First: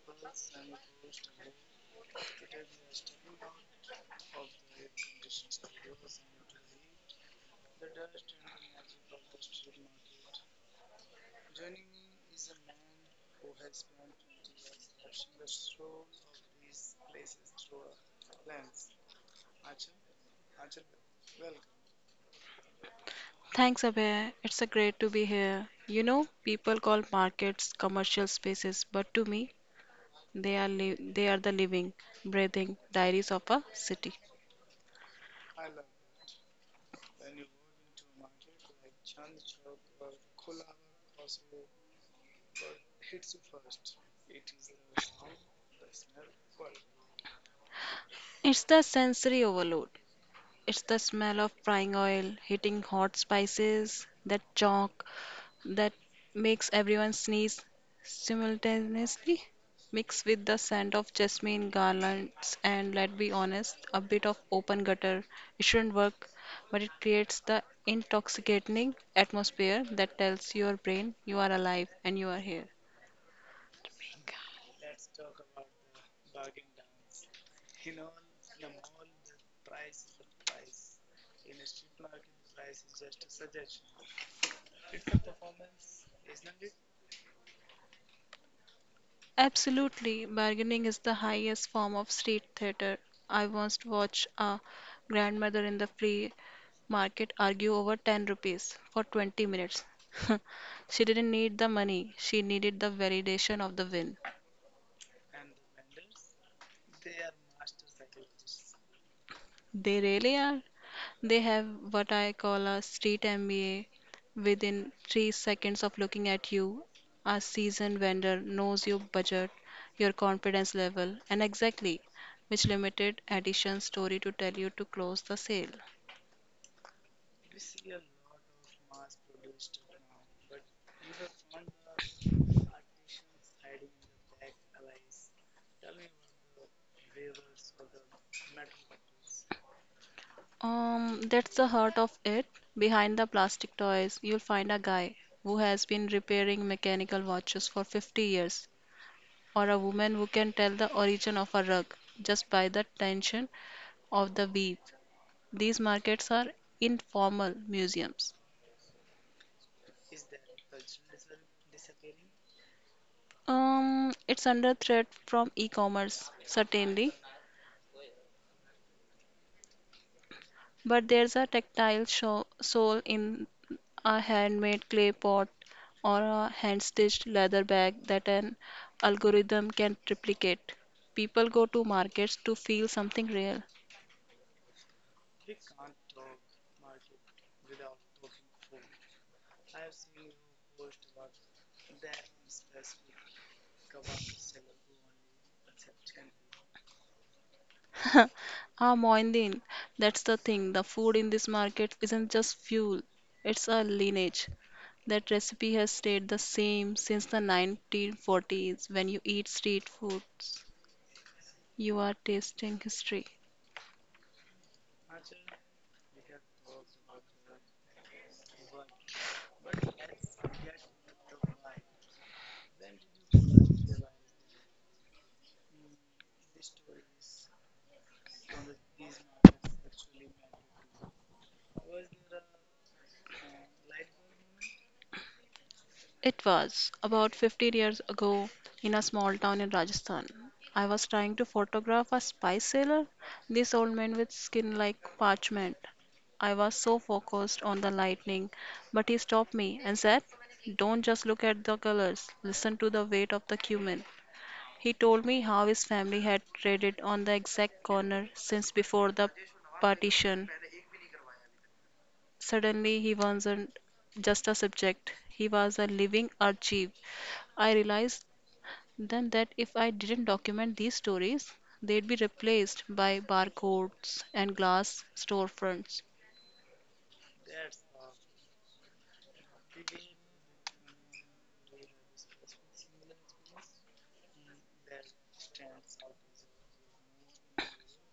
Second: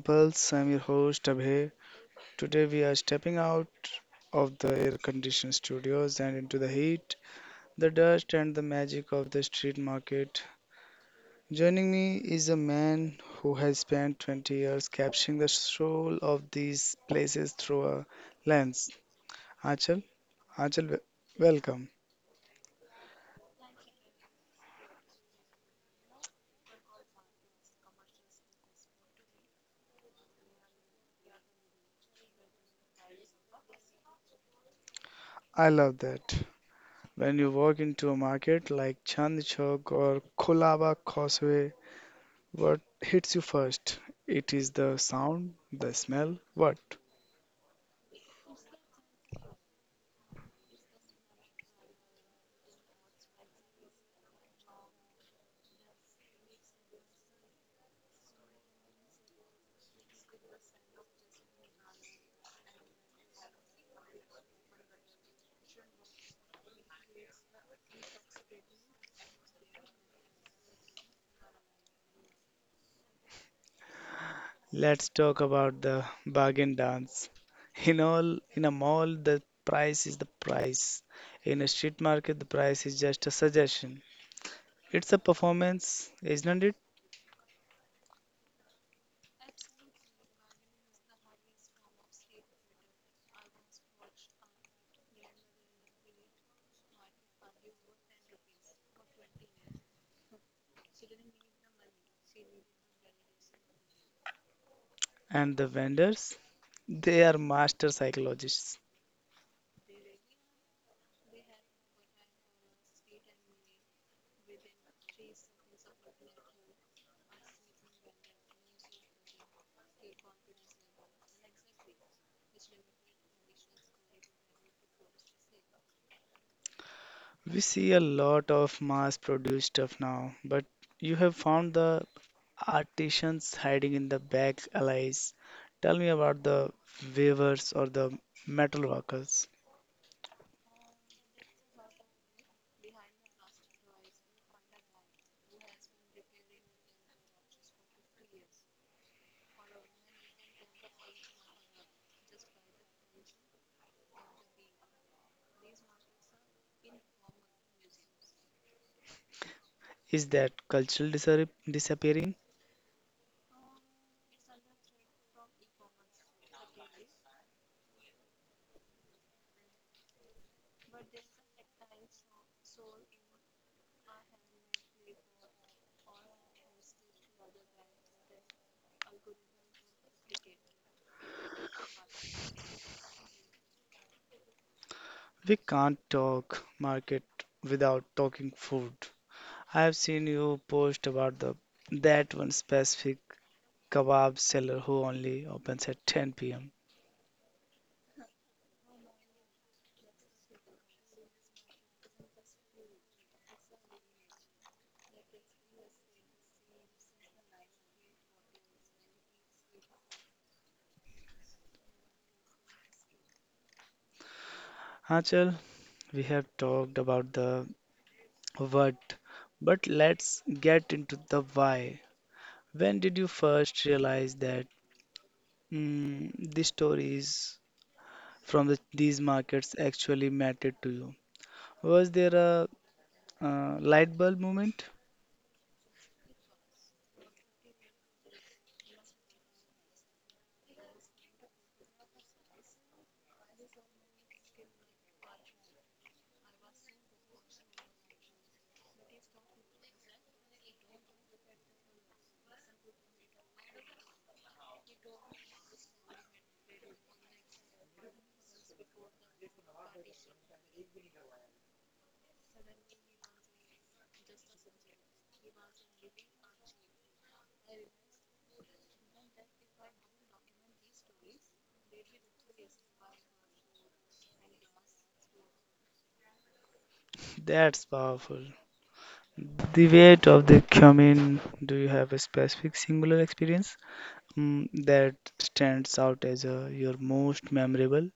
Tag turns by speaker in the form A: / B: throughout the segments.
A: Pulse. I'm your host, Abhay. Today, we are stepping out of the air conditioned studios and into the heat, the dust, and the magic of the street market. Joining me is a man who has spent 20 years capturing the soul of these places through a lens. Achal, Achal, wel- welcome.
B: Thanks, Abhay. It's a great to be here. You know, people call markets commercial spaces, but to me, they are they are the living, breathing diaries of a city.
A: I love that. When you walk into a market like Chandni Chowk or Kolaba Causeway, what hits you first? It is the sound, the smell, what?
B: It's the sensory overload. It's the smell of frying oil, hitting hot spices, that chalk that makes everyone sneeze simultaneously, mixed with the scent of jasmine garlands and, let's be honest, a bit of open gutter. It shouldn't work, but it creates the intoxicating atmosphere that tells your brain you are alive and you are here.
A: Let's talk about the bargain dance. In a mall, the price is the price. In a street market, the price is just a suggestion. It's a performance, isn't it?
B: Absolutely, bargaining is the highest form of street theater. I once watched a grandmother in the flea market argue over 10 rupees for 20 minutes. She didn't need the money, she needed the validation of the win.
A: And the vendors, they are master psychologists.
B: They really are. They have what I call a street MBA. Within 3 seconds of looking at you, a seasoned vendor knows your budget, your confidence level, and exactly which limited edition story to tell you to close the sale.
A: We see a lot of mass produced stuff now, but you have found the artisans hiding in the back alleys. Tell me about the weavers or the metal workers.
B: That's the heart of it. Behind the plastic toys, you'll find a guy who has been repairing mechanical watches for 50 years, or a woman who can tell the origin of a rug just by the tension of the week. These markets are informal museums.
A: Is that disappearing?
B: It's under threat from e-commerce, certainly, but there's a tactile show, soul in a handmade clay pot or a hand-stitched leather bag that an algorithm can replicate. People go to markets to feel something real.
A: We can't talk market without talking food. I have seen you post about the that one specific kebab seller who only opens at 10 p.m.
B: Ah, Moindin, that's the thing. The food in this market isn't just fuel, it's a lineage. That recipe has stayed the same since the 1940s. When you eat street foods, you are tasting history.
A: Achal, we have talked about the what? But let's get into the why. When did you first realize that the stories from these markets actually mattered to you? Was there a light bulb moment?
B: It was about 15 years ago in a small town in Rajasthan. I was trying to photograph a spice sailor, this old man with skin like parchment. I was so focused on the lightning, but he stopped me and said, "Don't just look at the colors, listen to the weight of the cumin." He told me how his family had traded on the exact corner since before the partition. Suddenly, he wasn't just a subject, he was a living archive. I realized then that if I didn't document these stories, they'd be replaced by barcodes and glass storefronts.
A: That's powerful. The weight of the cumin. Do you have a specific singular experience, that stands out as your most memorable?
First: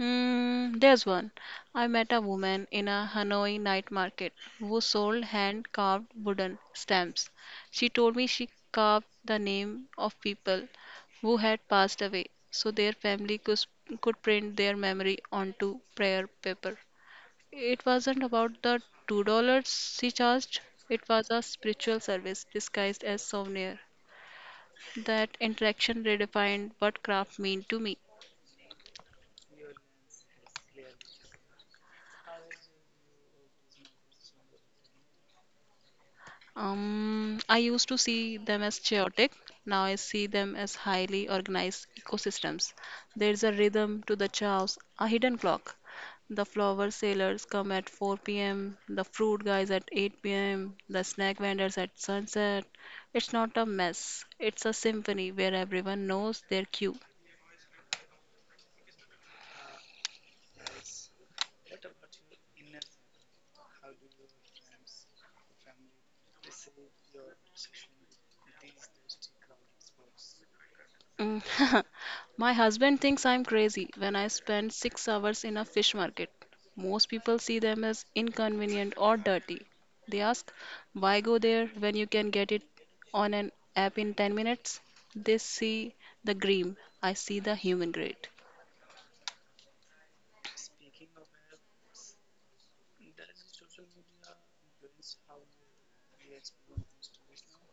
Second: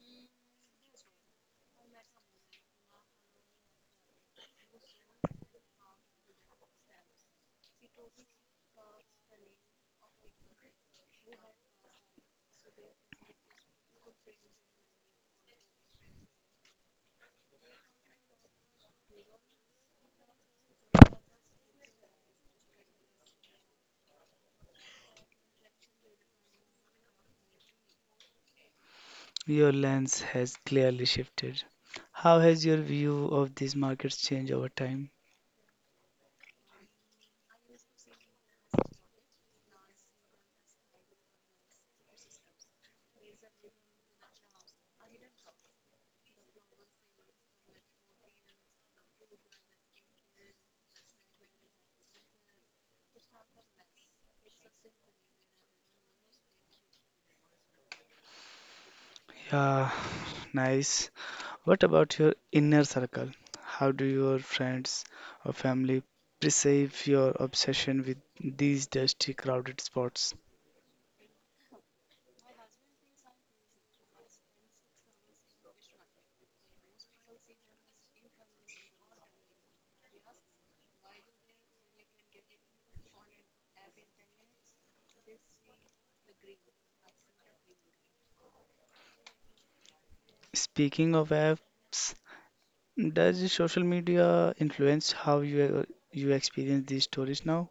B: Mm, there's one. I met a woman in a Hanoi night market who sold hand carved wooden stamps. She told me she carved the name of people who had passed away so their family could print their memory onto prayer paper. It wasn't about the $2 she charged, it was a spiritual service disguised as souvenir. That interaction redefined what craft mean to me.
A: Your lens has clearly shifted. How has your view of these markets changed over time?
B: I used to see them as chaotic. Now I see them as highly organized ecosystems. There's a rhythm to the chaos, a hidden clock. The flower sellers come at 4 p.m., the fruit guys at 8 p.m., the snack vendors at sunset. It's not a mess, it's a symphony where everyone knows their cue.
A: Yeah, nice. What about your inner circle? How do your friends or family perceive your obsession with these dusty, crowded spots?
B: Mm. My husband thinks I'm crazy when I spend 6 hours in a fish market. Most people see them as inconvenient or dirty. They ask, why go there when you can get it on an app in 10 minutes? They see the green. I see the human grade.
A: Speaking of apps, does social media influence how you experience these stories now?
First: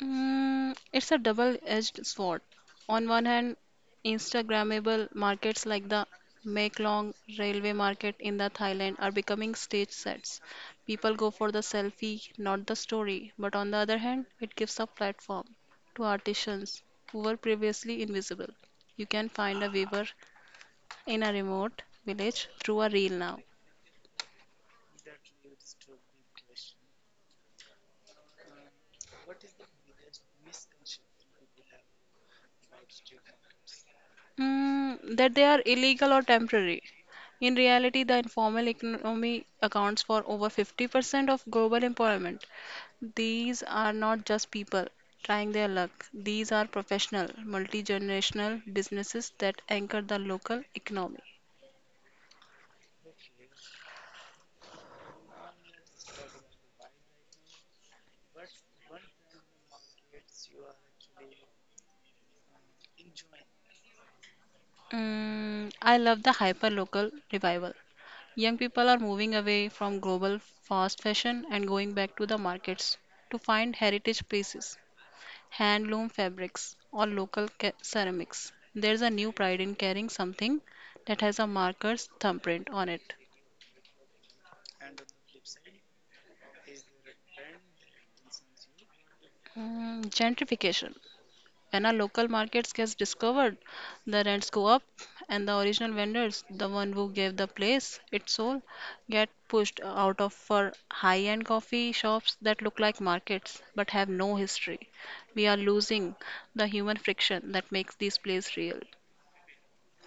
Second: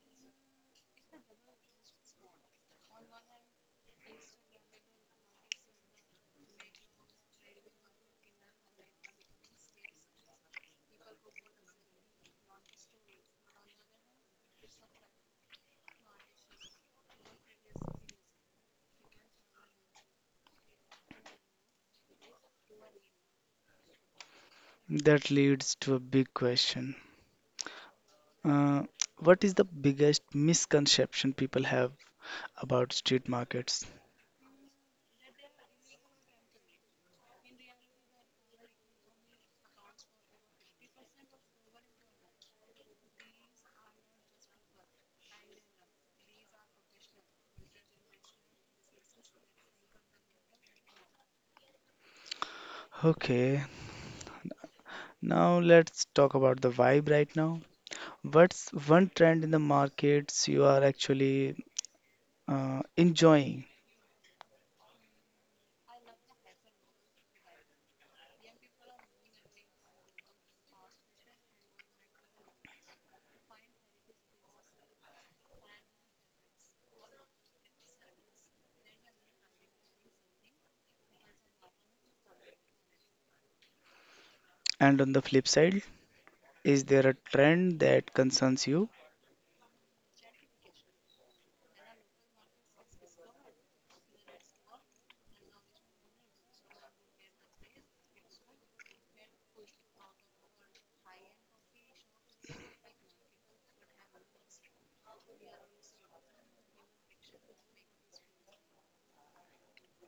B: Mm, it's a double-edged sword. On one hand, Instagrammable markets like the Meklong railway market in the Thailand are becoming stage sets. People go for the selfie, not the story. But on the other hand, it gives a platform to artisans who were previously invisible. You can find a weaver in a remote village through a reel now.
A: That leads to a big question. Uh, what is the biggest misconception people have about street markets?
B: Mm, that they are illegal or temporary. In reality, the informal economy accounts for over 50% of global employment. These are not just people trying their luck, these are professional, multi generational businesses that anchor the local economy.
A: Okay, now let's talk about the vibe right now. What's one trend in the markets you are actually, enjoying?
B: Mm, I love the hyper local revival. Young people are moving away from global fast fashion and going back to the markets to find heritage places, handloom fabrics, or local ceramics. There's a new pride in carrying something that has a marker's thumbprint on it.
A: And on the flip side, is there a trend that concerns you?
B: Mm, gentrification. When a local market gets discovered, the rents go up, and the original vendors, the one who gave the place its soul, get pushed out of for high-end coffee shops that look like markets but have no history. We are losing the human friction that makes these places real.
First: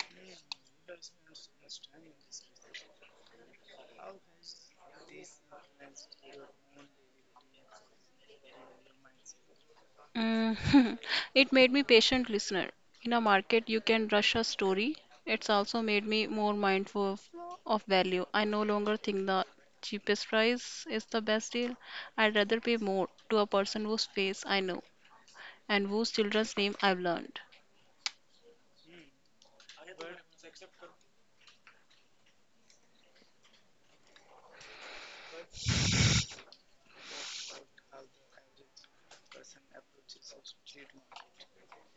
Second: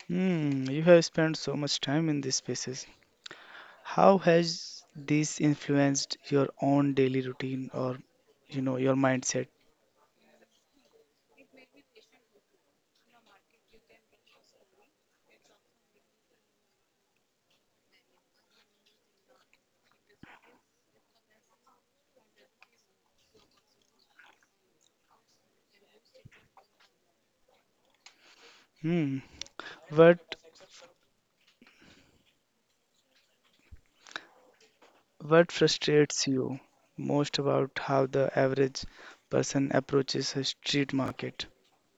A: Hmm, you have spent so much time in these spaces. How has this influenced your own daily routine or, you know, your mindset?
B: Mm, it made me patient listener. In a market, you can rush a story. It's also made me more mindful of value. I no longer think the cheapest price is the best deal. I'd rather pay more to a person whose face I know and whose children's name I've learned.
A: Hmm, what what frustrates you most about how the average person approaches a street market?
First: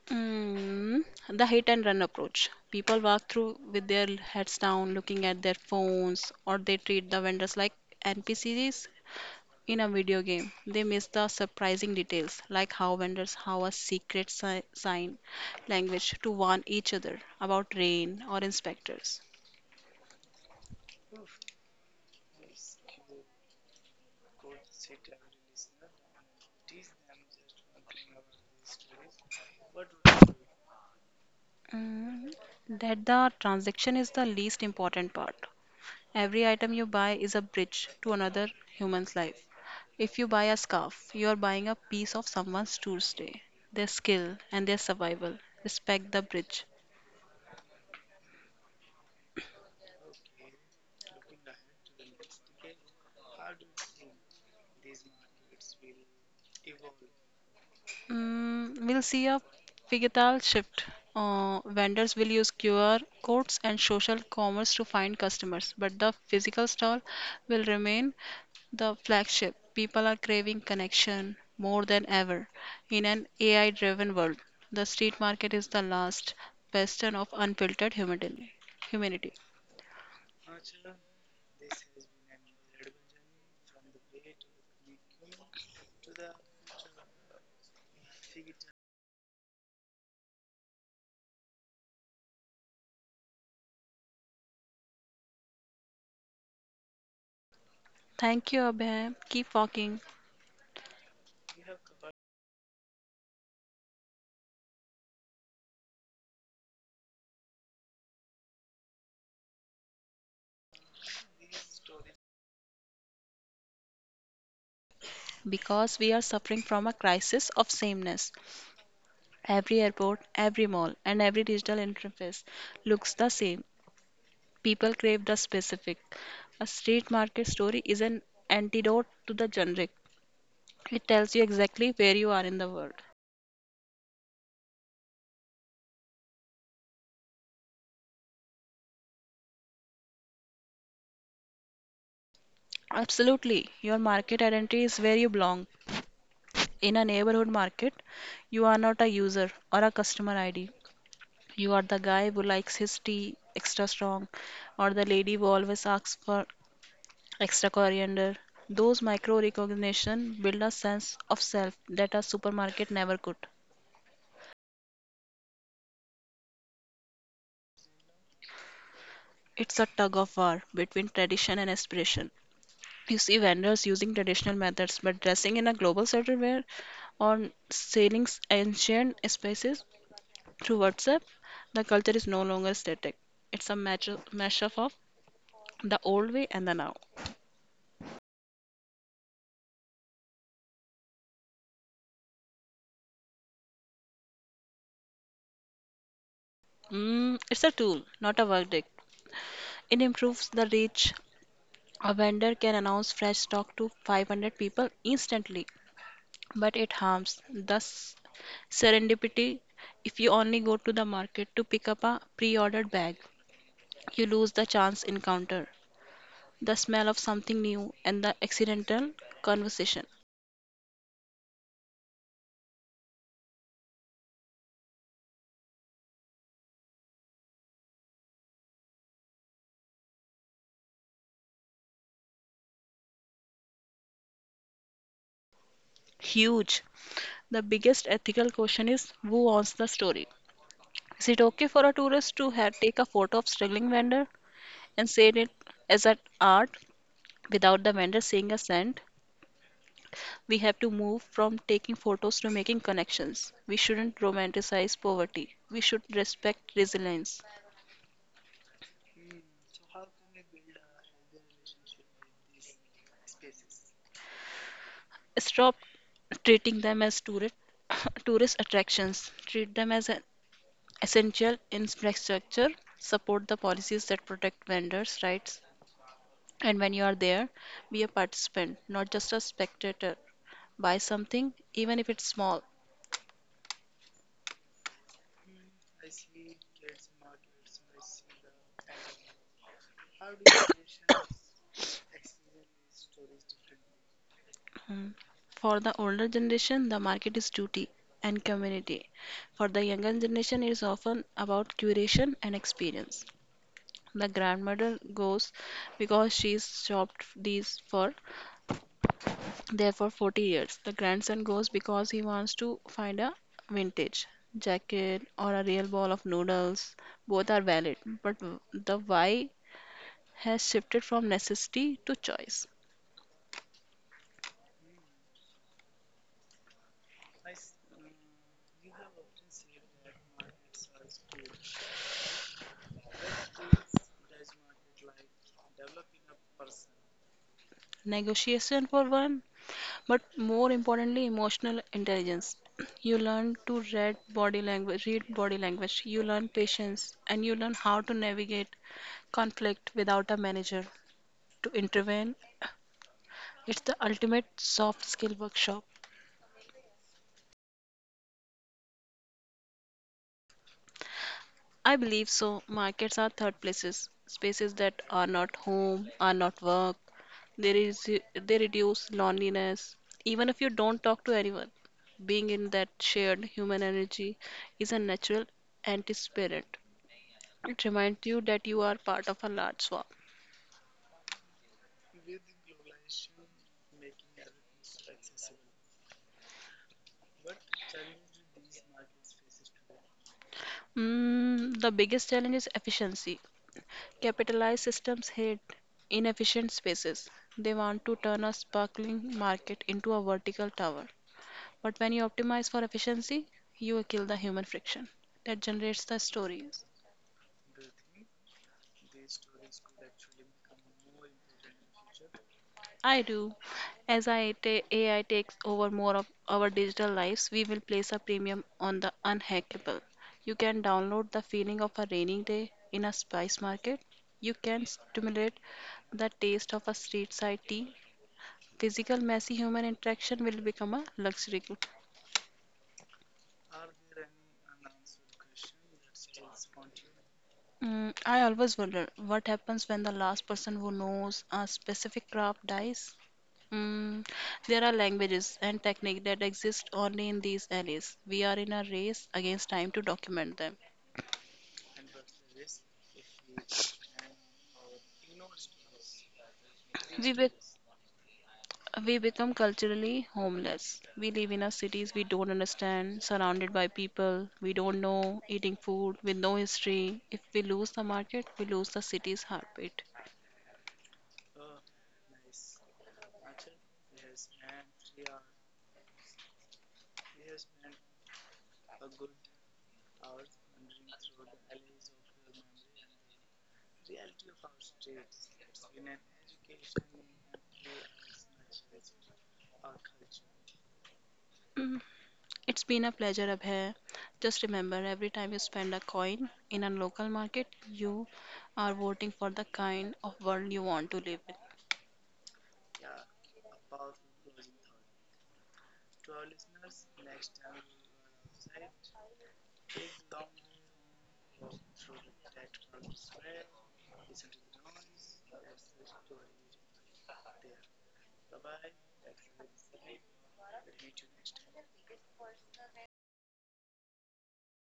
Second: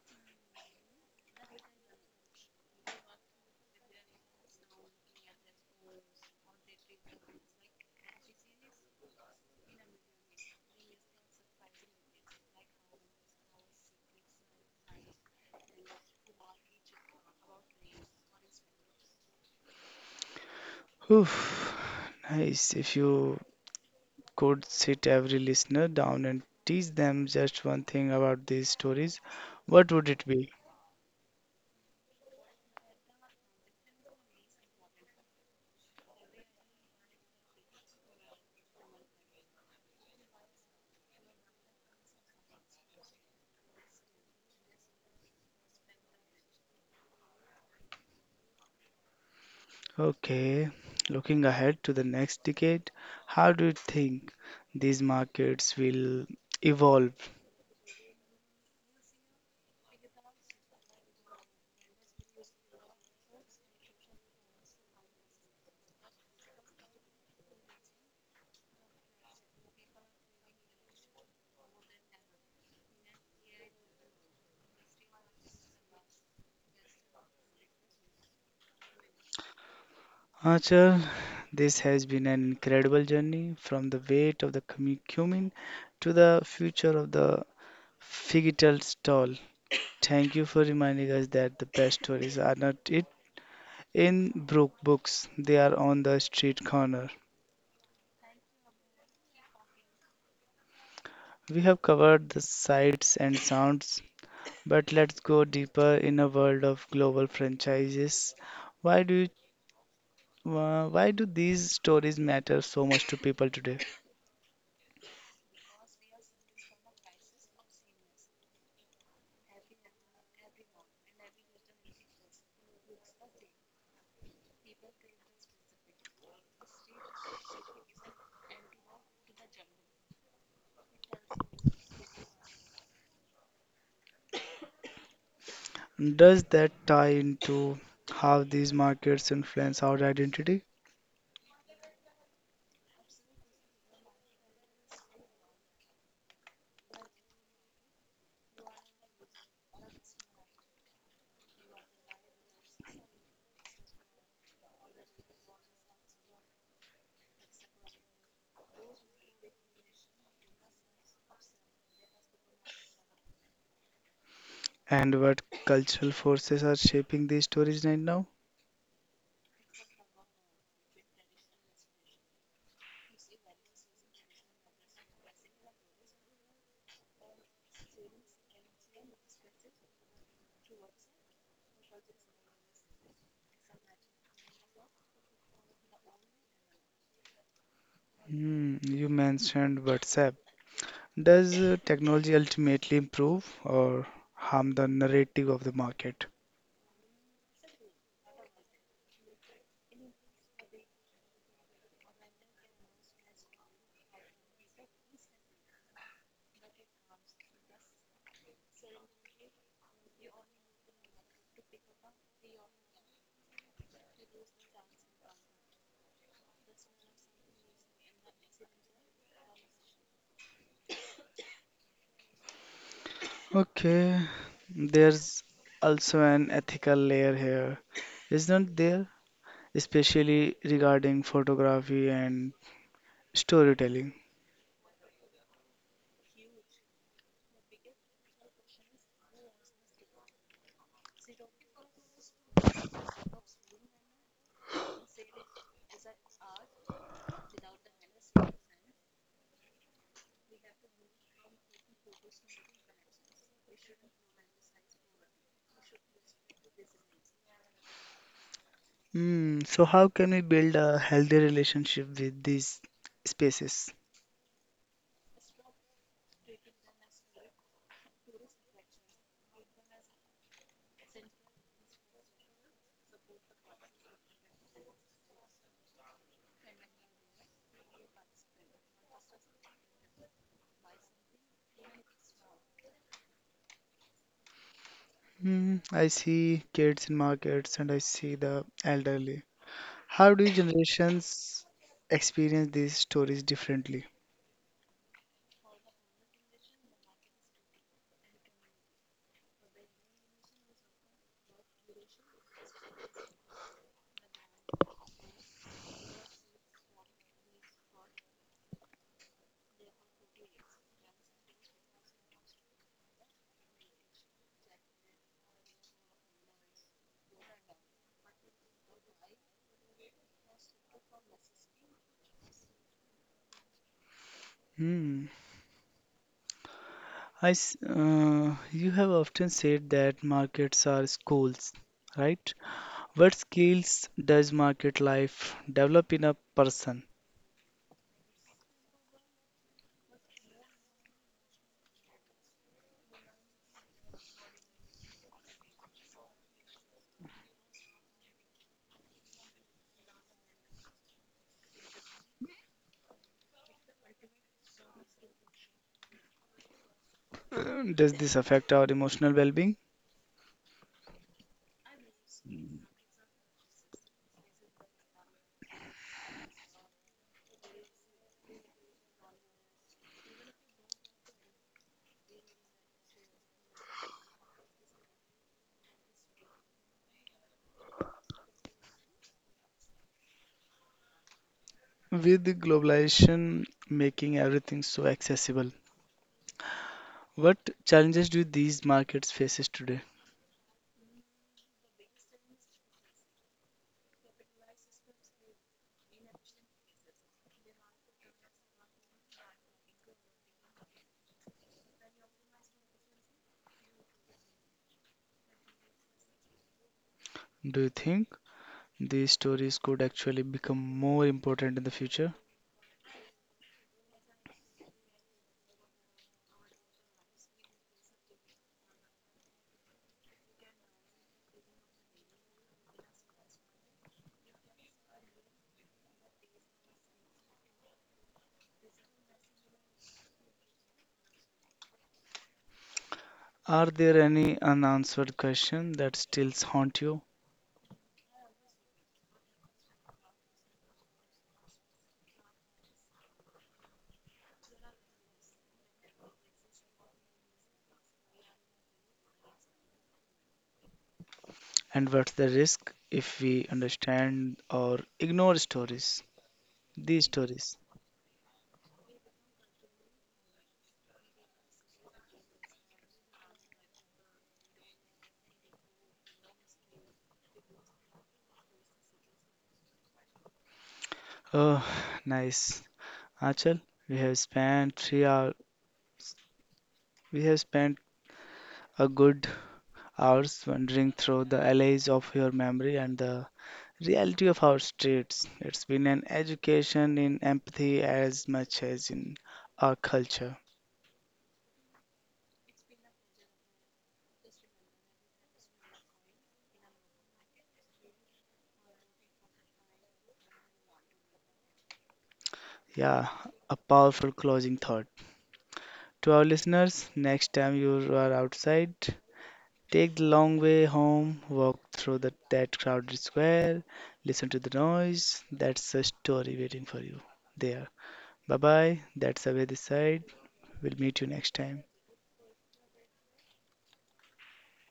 B: Mm, the hit and run approach. People walk through with their heads down, looking at their phones, or they treat the vendors like NPCs in a video game. They miss the surprising details, like how vendors have a secret sign language to warn each other about rain or inspectors.
A: Whew, nice. If you could sit every listener down and teach them just one thing about these stories, what would it be?
B: Mm, that the transaction is the least important part. Every item you buy is a bridge to another human's life. If you buy a scarf, you are buying a piece of someone's Tuesday, their skill, and their survival. Respect the bridge.
A: Okay, looking ahead to the next decade, how do you think these markets will evolve?
B: Mm, we'll see a pivotal shift. Vendors will use QR codes and social commerce to find customers, but the physical stall will remain the flagship. People are craving connection more than ever. In an AI driven world, the street market is the last bastion of unfiltered humanity. humanity.
A: Achal, this has been an incredible journey from the weight of the cumin to the future of the figital stall. Thank you for reminding us that the best stories are not it in brook books, they are on the street corner.
B: Thank you, Abhay. Keep walking.
A: We have covered the sights and sounds, but let's go deeper in a world of global franchises. Why do why do these stories matter so much to people today?
B: Because we are suffering from a crisis of sameness. Every airport, every mall, and every digital interface looks the same. People crave the specific. A street market story is an antidote to the generic. It tells you exactly where you are in the world.
A: Does that tie into how these markets influence our identity,
B: Absolutely. Your market identity is where you belong. In a neighborhood market, you are not a user or a customer ID. You are the guy who likes his tea extra strong, or the lady who always asks for extra coriander. Those micro recognition build a sense of self that a supermarket never could.
A: and what cultural forces are shaping these stories right now?
B: It's a tug of war between tradition and aspiration. You see vendors using traditional methods but dressing in a global certain wear, or selling ancient spices through WhatsApp. The culture is no longer static. It's a match mashup of the old way and the now.
A: Hmm, you mentioned WhatsApp. Does technology ultimately improve or harm the narrative of the market?
B: Mm, it's a tool, not a verdict. It improves the reach. A vendor can announce fresh stock to 500 people instantly, but it harms the serendipity if you only go to the market to pick up a pre ordered bag. You lose the chance encounter, the smell of something new, and the accidental conversation.
A: Okay, there's also an ethical layer here, isn't there? Especially regarding photography and storytelling.
B: Huge. The biggest ethical question is who owns the story? Is it okay for a tourist to take a photo of struggling vendor and say it as an art without the vendor saying a cent? We have to move from taking photos to making connections. We shouldn't romanticize poverty. We should respect resilience.
A: Hmm, so how can we build a healthy relationship with these spaces?
B: Stop treating them as tourist tourist attractions. Treat them as an essential infrastructure. Support the policies that protect vendors' rights. And when you are there, be a participant, not just a spectator. Buy something, even if it's small.
A: Hmm, I see kids in markets and I see the elderly. How do generations experience these stories differently?
B: Mm. For the older generation, the market is duty and community. For the younger generation, it is often about curation and experience. The grandmother goes because she's shopped these for there for 40 years. The grandson goes because he wants to find a vintage jacket or a real bowl of noodles. Both are valid, but the why has shifted from necessity to choice.
A: Hmm, you have often said that markets are schools, right? What skills does market life develop in a person?
B: Negotiation for one, but more importantly emotional intelligence. You learn to read body language read body language, you learn patience, and you learn how to navigate conflict without a manager to intervene. It's the ultimate soft skill workshop.
A: Does this affect our emotional well being?
B: I believe so. Markets are third places, spaces that are not home, are not work. There is They reduce loneliness, even if you don't talk to anyone, being in that shared human energy is a natural antispirant. It reminds you that you are part of a large swarm.
A: With globalization making everything so accessible, what challenges do these markets faces today?
B: Mm, the biggest challenge is efficiency. Capitalized systems hate inefficient spaces. They want to turn a sparkling market into a vertical tower. But when you optimize for efficiency, you kill the human friction that generates the stories.
A: Do you think these stories could actually become more important in the future?
B: I do. As I AI takes over more of our digital lives, we will place a premium on the unhackable. You can download the feeling of a rainy day in a spice market. You can stimulate the taste of a street side tea. Physical, messy human interaction will become a luxury.
A: Are there any unanswered questions that still haunt you?
B: Mm, I always wonder what happens when the last person who knows a specific craft dies. Mm, there are languages and techniques that exist only in these alleys. We are in a race against time to document them.
A: And what's the risk if we understand or ignore stories? These
B: We will.
A: stories.
B: We become culturally homeless. We live in our cities we don't understand, surrounded by people we don't know, eating food with no history. If we lose the market, we lose the city's heartbeat.
A: Oh, nice. Achal, we have spent 3 hours. We have spent a good hours wandering through the alleys of your memory and the reality of our streets. It's been an education in empathy as much as in our culture.
B: It's been a pleasure, Abhay. Just remember, every time you spend a coin in a local market, you are voting for the kind of world you want to live in.
A: Yeah, a powerful closing thought. To our listeners, next time you are outside, take the long way home, walk through that crowded square, listen to the noise. That's a story waiting for you there. Bye bye. That's away this side. We'll meet you next time.